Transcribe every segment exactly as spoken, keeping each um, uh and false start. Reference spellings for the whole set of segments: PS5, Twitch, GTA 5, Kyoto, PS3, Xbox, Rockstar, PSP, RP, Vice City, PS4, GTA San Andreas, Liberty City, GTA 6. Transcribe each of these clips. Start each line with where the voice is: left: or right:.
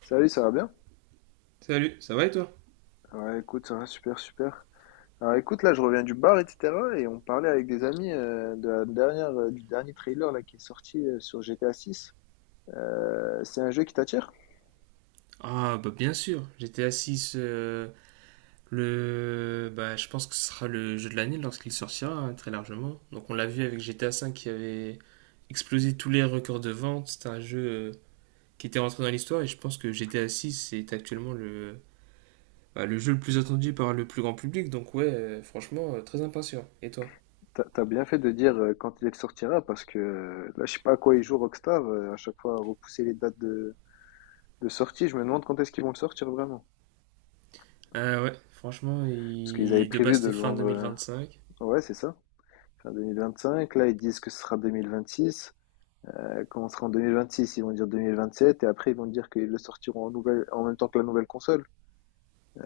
left: Salut, ça va bien?
right: Salut, ça va et toi?
left: Ouais, écoute, ça va super, super. Alors écoute, là, je reviens du bar, et cetera. Et on parlait avec des amis euh, de la dernière, euh, du dernier trailer là, qui est sorti euh, sur G T A six. C'est un jeu qui t'attire?
right: Ah, bah bien sûr, G T A six, euh, le, bah, je pense que ce sera le jeu de l'année lorsqu'il sortira, hein, très largement. Donc on l'a vu avec G T A cinq qui avait explosé tous les records de vente, c'était un jeu euh, qui était rentré dans l'histoire, et je pense que G T A six est actuellement le, bah, le jeu le plus attendu par le plus grand public. Donc ouais, euh, franchement, euh, très impatient. Et toi?
left: T'as t'as bien fait de dire euh, quand il sortira, parce que euh, là, je sais pas à quoi ils jouent Rockstar. Euh, à chaque fois, repousser les dates de, de sortie, je me demande quand est-ce qu'ils vont le sortir vraiment.
right: Ah ouais, franchement,
left: Parce qu'ils avaient
right: il- de base
left: prévu de
right: c'était
left: le
right: fin
left: vendre... euh,
right: deux mille vingt-cinq.
left: Ouais, c'est ça. Fin deux mille vingt-cinq, là, ils disent que ce sera deux mille vingt-six. Ça commencera en deux mille vingt-six, ils vont dire deux mille vingt-sept, et après ils vont dire qu'ils le sortiront en, nouvelle, en même temps que la nouvelle console.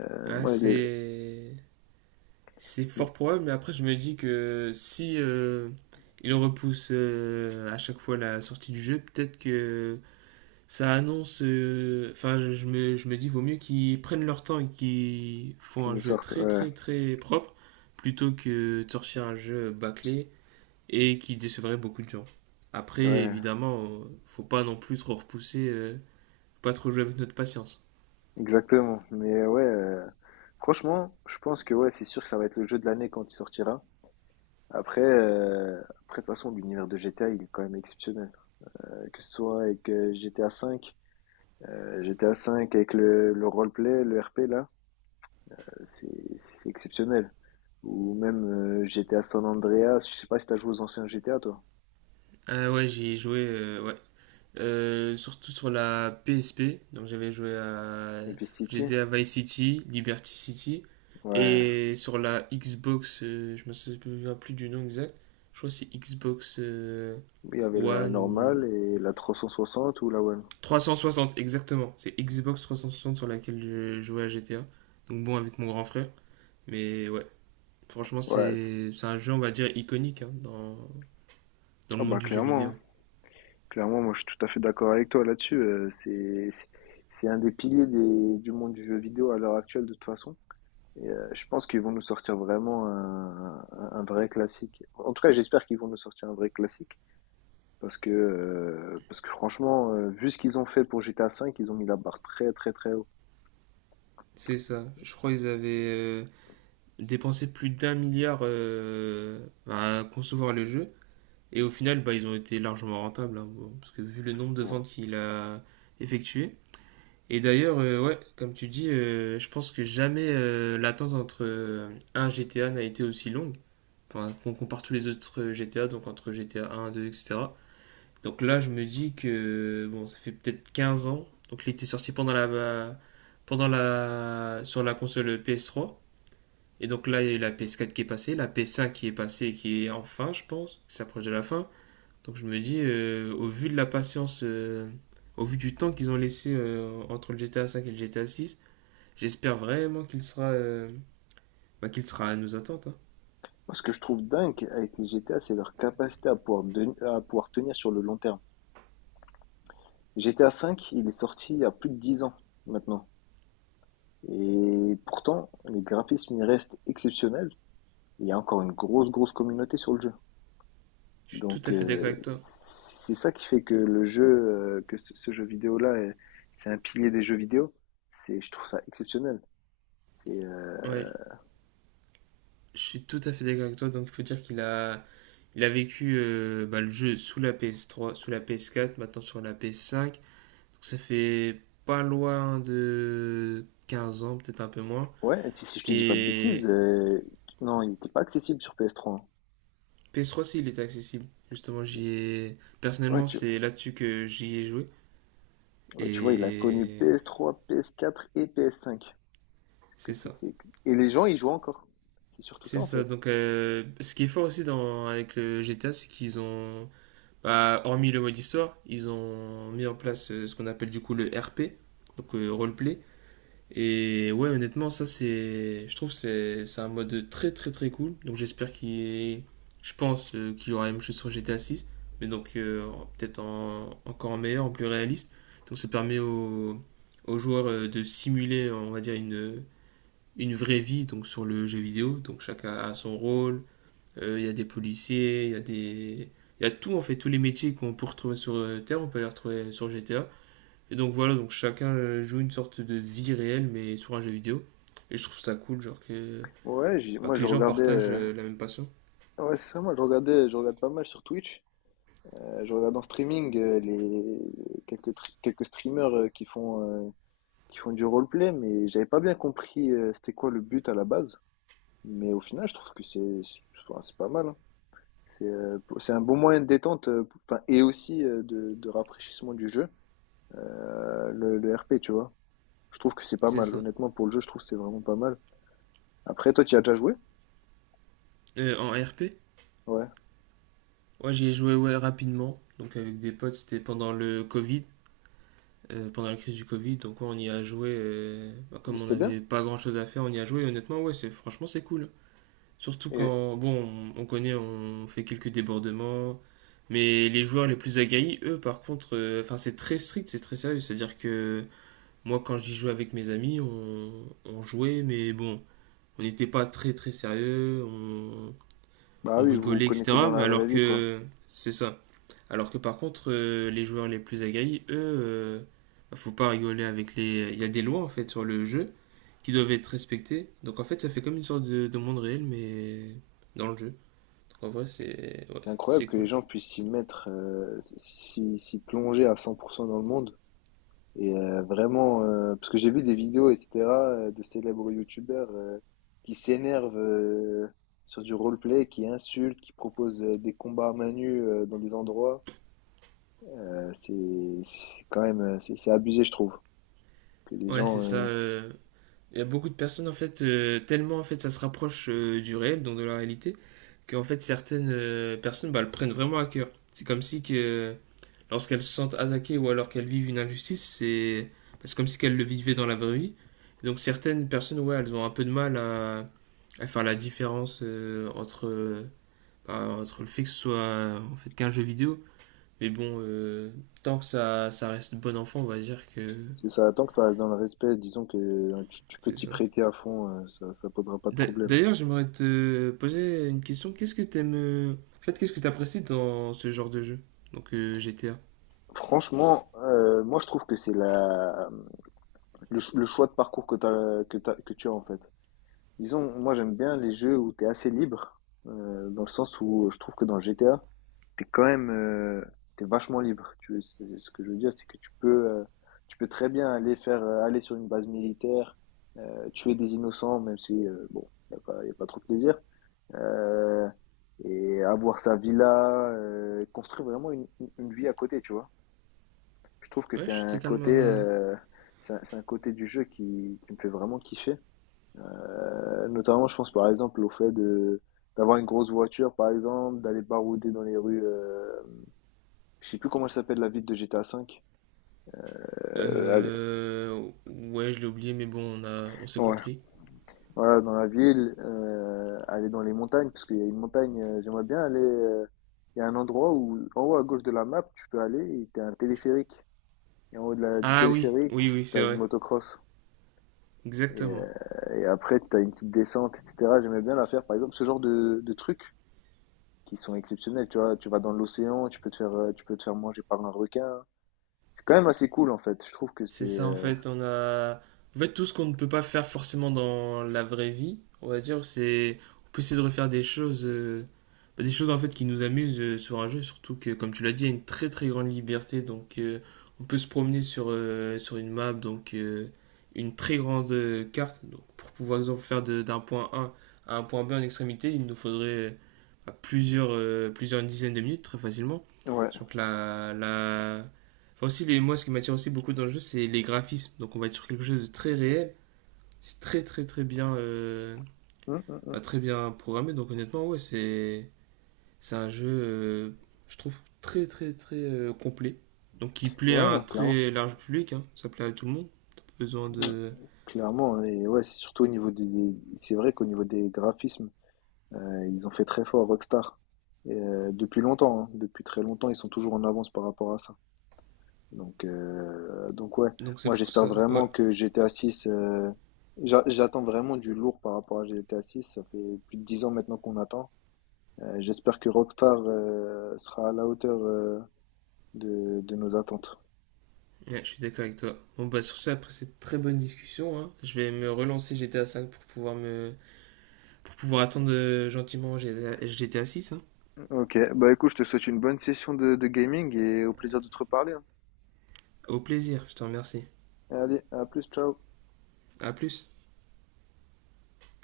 left: Euh,
right: Ah,
left: moi, les-
right: c'est... C'est fort probable, mais après, je me dis que si euh, il repousse euh, à chaque fois la sortie du jeu, peut-être que ça annonce. euh, Enfin, je, je me, je me dis, vaut mieux qu'ils prennent leur temps et qu'ils font
left: Qu'ils
right: un
left: nous
right: jeu
left: sortent,
right: très,
left: ouais,
right: très, très propre plutôt que de sortir un jeu bâclé et qui décevrait beaucoup de gens. Après,
left: ouais,
right: évidemment, euh, faut pas non plus trop repousser, euh, pas trop jouer avec notre patience.
left: exactement. Mais ouais, euh, franchement, je pense que ouais, c'est sûr que ça va être le jeu de l'année quand il sortira. Après, euh, après, de toute façon, l'univers de G T A, il est quand même exceptionnel. Euh, que ce soit avec euh, G T A cinq, euh, G T A cinq avec le, le roleplay, le R P là, euh, c'est c'est- c'est exceptionnel. Ou même euh, G T A San Andreas, je sais pas si t'as joué aux anciens G T A toi.
right: Ah ouais, j'ai joué, euh, ouais, euh, surtout sur la P S P. Donc j'avais joué à
left: Et puis City.
right: G T A Vice City, Liberty City.
left: Ouais,
right: Et sur la Xbox, euh, je me souviens plus du nom exact. Je crois que c'est Xbox euh,
left: il y avait la
right: One ou
left: normale et la trois cent soixante ou la One.
right: trois cent soixante exactement. C'est Xbox trois cent soixante sur laquelle je jouais à G T A. Donc bon, avec mon grand frère. Mais ouais, franchement,
left: Ouais, c'est-
right: c'est c'est un jeu on va dire iconique, hein, dans, dans le
left: ah
right: monde
left: bah
right: du jeu
left: clairement, hein.
right: vidéo.
left: Clairement, moi je suis tout à fait d'accord avec toi là-dessus. euh, c'est c'est c'est un des piliers des- du monde du jeu vidéo à l'heure actuelle de toute façon. Et euh, je pense qu'ils vont nous sortir vraiment un, un- un vrai classique. En tout cas, j'espère qu'ils vont nous sortir un vrai classique parce que euh, parce que franchement, euh, vu ce qu'ils ont fait pour G T A cinq ils ont mis la barre très très très haut.
right: C'est ça. Je crois qu'ils avaient euh, dépenser plus d'un milliard euh, à concevoir le jeu. Et au final, bah, ils ont été largement rentables, hein, bon, parce que vu le nombre de
left: Bon.
right: ventes qu'il a effectuées. Et d'ailleurs, euh, ouais, comme tu dis, euh, je pense que jamais euh, l'attente entre euh, un G T A n'a été aussi longue. Enfin, on compare tous les autres G T A, donc entre G T A un, deux, et cetera. Donc là, je me dis que bon, ça fait peut-être quinze ans. Donc il était sorti pendant la, bah, pendant la, sur la console P S trois. Et donc là, il y a eu la P S quatre qui est passée, la P S cinq qui est passée, qui est enfin, je pense, qui s'approche de la fin. Donc je me dis, euh, au vu de la patience, euh, au vu du temps qu'ils ont laissé euh, entre le G T A cinq et le G T A six, j'espère vraiment qu'il sera, euh, bah, qu'il sera à nos attentes, hein.
left: Moi, Ce que je trouve dingue avec les G T A, c'est leur capacité à pouvoir, den- à pouvoir tenir sur le long terme. G T A V, il est sorti il y a plus de dix ans maintenant. Et pourtant, les graphismes, ils restent exceptionnels. Il y a encore une grosse, grosse communauté sur le jeu.
right: Je suis tout
left: Donc,
right: à fait
left: euh,
right: d'accord avec toi.
left: c'est ça qui fait que le jeu, euh, que ce, ce jeu vidéo-là, est- c'est un pilier des jeux vidéo. C'est, je trouve ça exceptionnel. C'est, euh,
right: Ouais, je suis tout à fait d'accord avec toi. Donc il faut dire qu'il a, il a vécu euh, bah, le jeu sous la P S trois, sous la P S quatre, maintenant sur la P S cinq. Donc ça fait pas loin de quinze ans, peut-être un peu moins.
left: ouais, si, si je te dis pas de bêtises,
right: Et
left: euh, non, il n'était pas accessible sur P S trois. Hein.
right: P S trois, si, il était accessible. Justement, j'y ai...
left: Ouais,
right: Personnellement,
left: tu,
right: c'est là-dessus que j'y ai joué.
left: ouais, tu vois, il a connu
right: Et
left: P S trois, P S quatre et P S cinq. Que
right: c'est
left: c'est,
right: ça.
left: c'est... Et les gens, ils jouent encore. C'est surtout ça,
right: C'est
left: en
right: ça.
left: fait.
right: Donc, euh, ce qui est fort aussi dans... avec le G T A, c'est qu'ils ont... bah, hormis le mode histoire, ils ont mis en place euh, ce qu'on appelle du coup le R P, donc euh, roleplay. Et ouais, honnêtement, ça c'est, je trouve que c'est c'est un mode très très très cool. Donc j'espère qu'il, je pense euh, qu'il y aura la même chose sur G T A six, mais donc euh, peut-être en- encore en meilleur, en plus réaliste. Donc ça permet aux, aux joueurs euh, de simuler, on va dire, une une vraie vie donc sur le jeu vidéo. Donc chacun a son rôle. Euh, Il y a des policiers, il y a des, il y a tout, en fait tous les métiers qu'on peut retrouver sur euh, Terre, on peut les retrouver sur G T A. Et donc voilà, donc chacun euh, joue une sorte de vie réelle, mais sur un jeu vidéo. Et je trouve ça cool, genre que,
left: Ouais, j'ai-
right: bah,
left: moi
right: que
left: je
right: les gens
left: regardais.
right: partagent
left: euh,
right: euh, la même passion.
left: Ouais, c'est ça, moi je regardais, je regarde pas mal sur Twitch. Euh, je regarde en streaming euh, les quelques tri- quelques streamers euh, qui font euh, qui font du roleplay, mais j'avais pas bien compris euh, c'était quoi le but à la base. Mais au final, je trouve que c'est enfin, c'est pas mal. Hein. C'est euh, pour- c'est un bon moyen de détente, euh, pour- enfin, et aussi euh, de, de rafraîchissement du jeu. euh, le, le R P, tu vois. Je trouve que c'est pas
right: C'est
left: mal.
right: ça.
left: Honnêtement, pour le jeu, je trouve que c'est vraiment pas mal. Après, toi, tu y as déjà joué?
right: Euh, en R P,
left: Ouais.
right: ouais, j'y ai joué, ouais, rapidement. Donc avec des potes, c'était pendant le Covid, euh, pendant la crise du Covid. Donc ouais, on y a joué, euh, bah,
left: Et
right: comme on
left: c'était bien?
right: n'avait pas grand-chose à faire, on y a joué. Et honnêtement, ouais, c'est franchement c'est cool. Surtout
left: Et
right: quand, bon, on, on connaît, on fait quelques débordements. Mais les joueurs les plus aguerris, eux, par contre, euh, enfin c'est très strict, c'est très sérieux. C'est-à-dire que moi, quand j'y jouais avec mes amis, on, on jouait, mais bon, on n'était pas très très sérieux, on,
left: bah
right: on
left: oui, vous vous
right: rigolait,
left: connaissez dans
right: et cetera. Mais
left: la vraie
right: alors
left: vie, quoi.
right: que c'est ça. Alors que par contre, euh, les joueurs les plus aguerris, eux, euh, bah, faut pas rigoler avec les. Il y a des lois en fait sur le jeu qui doivent être respectées. Donc en fait, ça fait comme une sorte de, de monde réel, mais dans le jeu. Donc en vrai, c'est ouais,
left: C'est incroyable
right: c'est
left: que les
right: cool.
left: gens puissent s'y mettre, euh, s'y s'y plonger à cent pour cent dans le monde. Et euh, vraiment, euh, parce que j'ai vu des vidéos, et cetera, euh, de célèbres youtubeurs euh, qui s'énervent euh, sur du roleplay, qui insultent, qui proposent euh, des combats à main nue euh, dans des endroits. Euh, c'est c'est quand même, euh, c'est c'est abusé, je trouve. Que les
right: Ouais,
left: gens,
right: c'est ça.
left: euh,
right: euh, Il y a beaucoup de personnes, en fait, euh, tellement en fait, ça se rapproche euh, du réel, donc de la réalité, qu'en fait, certaines euh, personnes, bah, le prennent vraiment à cœur. C'est comme si que lorsqu'elles se sentent attaquées ou alors qu'elles vivent une injustice, c'est bah, c'est comme si qu'elles le vivaient dans la vraie vie. Donc certaines personnes, ouais, elles ont un peu de mal à, à faire la différence euh, entre, euh, bah, entre le fait que ce soit euh, en fait qu'un jeu vidéo. Mais bon, euh, tant que ça, ça reste bon enfant, on va dire que
left: c'est ça, tant que ça reste dans le respect, disons que euh, tu, tu peux
right: c'est
left: t'y
right: ça.
left: prêter à fond, euh, ça, ça posera pas de
right: D'a-
left: problème.
right: D'ailleurs, j'aimerais te poser une question. Qu'est-ce que t'aimes... euh, En fait, qu'est-ce que t'apprécies dans ce genre de jeu? Donc euh, G T A.
left: Franchement, euh, moi je trouve que c'est la le, ch- le choix de parcours que t'as, que t'as- que tu as en fait. Disons, moi j'aime bien les jeux où t'es assez libre, euh, dans le sens où je trouve que dans G T A, t'es quand même euh, t'es vachement libre. Tu, c'est- ce que je veux dire, c'est que tu peux euh, tu peux très bien aller faire euh, aller sur une base militaire, euh, tuer des innocents, même si euh, bon, y a pas, y a pas trop de plaisir. euh, et avoir sa villa, euh, construire vraiment une, une- vie à côté, tu vois. Je trouve que
right: Ouais,
left: c'est
right: je suis
left: un
right: totalement...
left: côté,
right: euh,
left: euh, c'est un, c'est un côté du jeu qui, qui me fait vraiment kiffer. Euh, notamment, je pense par exemple au fait de d'avoir une grosse voiture, par exemple, d'aller barouder dans les rues. Euh, je sais plus comment elle s'appelle la ville de G T A V. Euh, allez,
right: euh, Ouais, je l'ai oublié, mais bon, on a... on s'est
left: ouais,
right: compris.
left: voilà, dans la ville, euh, aller dans les montagnes, parce qu'il y a une montagne. Euh, j'aimerais bien aller. Euh, il y a un endroit où, en haut à gauche de la map, tu peux aller et t'as un téléphérique. Et en haut de la- du
right: Ah oui,
left: téléphérique,
right: oui, oui, c'est
left: t'as une
right: vrai.
left: motocross. Et,
right: Exactement.
left: euh, et après, t'as une petite descente, et cetera. J'aimais bien la faire, par exemple, ce genre de, de trucs qui sont exceptionnels. Tu vois, tu vas dans l'océan, tu peux te faire, euh, tu peux te faire manger par un requin. C'est quand même assez cool, en fait. Je trouve que c'est.
right: C'est ça, en
left: euh,
right: fait, on a en fait tout ce qu'on ne peut pas faire forcément dans la vraie vie, on va dire, c'est on peut essayer de refaire des choses euh, bah, des choses en fait qui nous amusent euh, sur un jeu, surtout que comme tu l'as dit, il y a une très très grande liberté. Donc euh, on peut se promener sur euh, sur une map, donc euh, une très grande euh, carte, donc pour pouvoir exemple faire de- d'un point A à un point B en extrémité, il nous faudrait euh, à plusieurs euh, plusieurs dizaines de minutes très facilement.
left: Ouais.
right: Donc la la Enfin aussi, les, moi, ce qui m'attire aussi beaucoup dans le jeu, c'est les graphismes. Donc on va être sur quelque chose de très réel. C'est très très très bien, euh,
left: Hum, hum, hum.
right: bah, très bien programmé. Donc honnêtement, ouais, c'est c'est un jeu, euh, je trouve, très très très euh, complet. Donc qui plaît à
left: Ouais,
right: un
left: non, clairement.
right: très large public, hein. Ça plaît à tout le monde. T'as pas besoin de
left: Clairement. Et ouais, c'est surtout au niveau des. des- C'est vrai qu'au niveau des graphismes, euh, ils ont fait très fort Rockstar. Et, euh, depuis longtemps, hein. Depuis très longtemps, ils sont toujours en avance par rapport à ça. Donc, euh, donc ouais,
right: donc c'est
left: moi
right: pour
left: j'espère
right: ça, ouais.
left: vraiment que G T A six. Euh, j'a- j'attends vraiment du lourd par rapport à G T A six ça fait plus de dix ans maintenant qu'on attend. Euh, j'espère que Rockstar euh, sera à la hauteur euh, de, de nos attentes.
right: Ouais, je suis d'accord avec toi. Bon, bah sur ça, après cette très bonne discussion, hein, je vais me relancer G T A cinq pour pouvoir me pour pouvoir attendre euh, gentiment G T A six.
left: Ok, bah écoute, je te souhaite une bonne session de, de gaming et au plaisir de te reparler. Hein.
right: Au plaisir, je te remercie.
left: Allez, à plus, ciao.
right: À plus.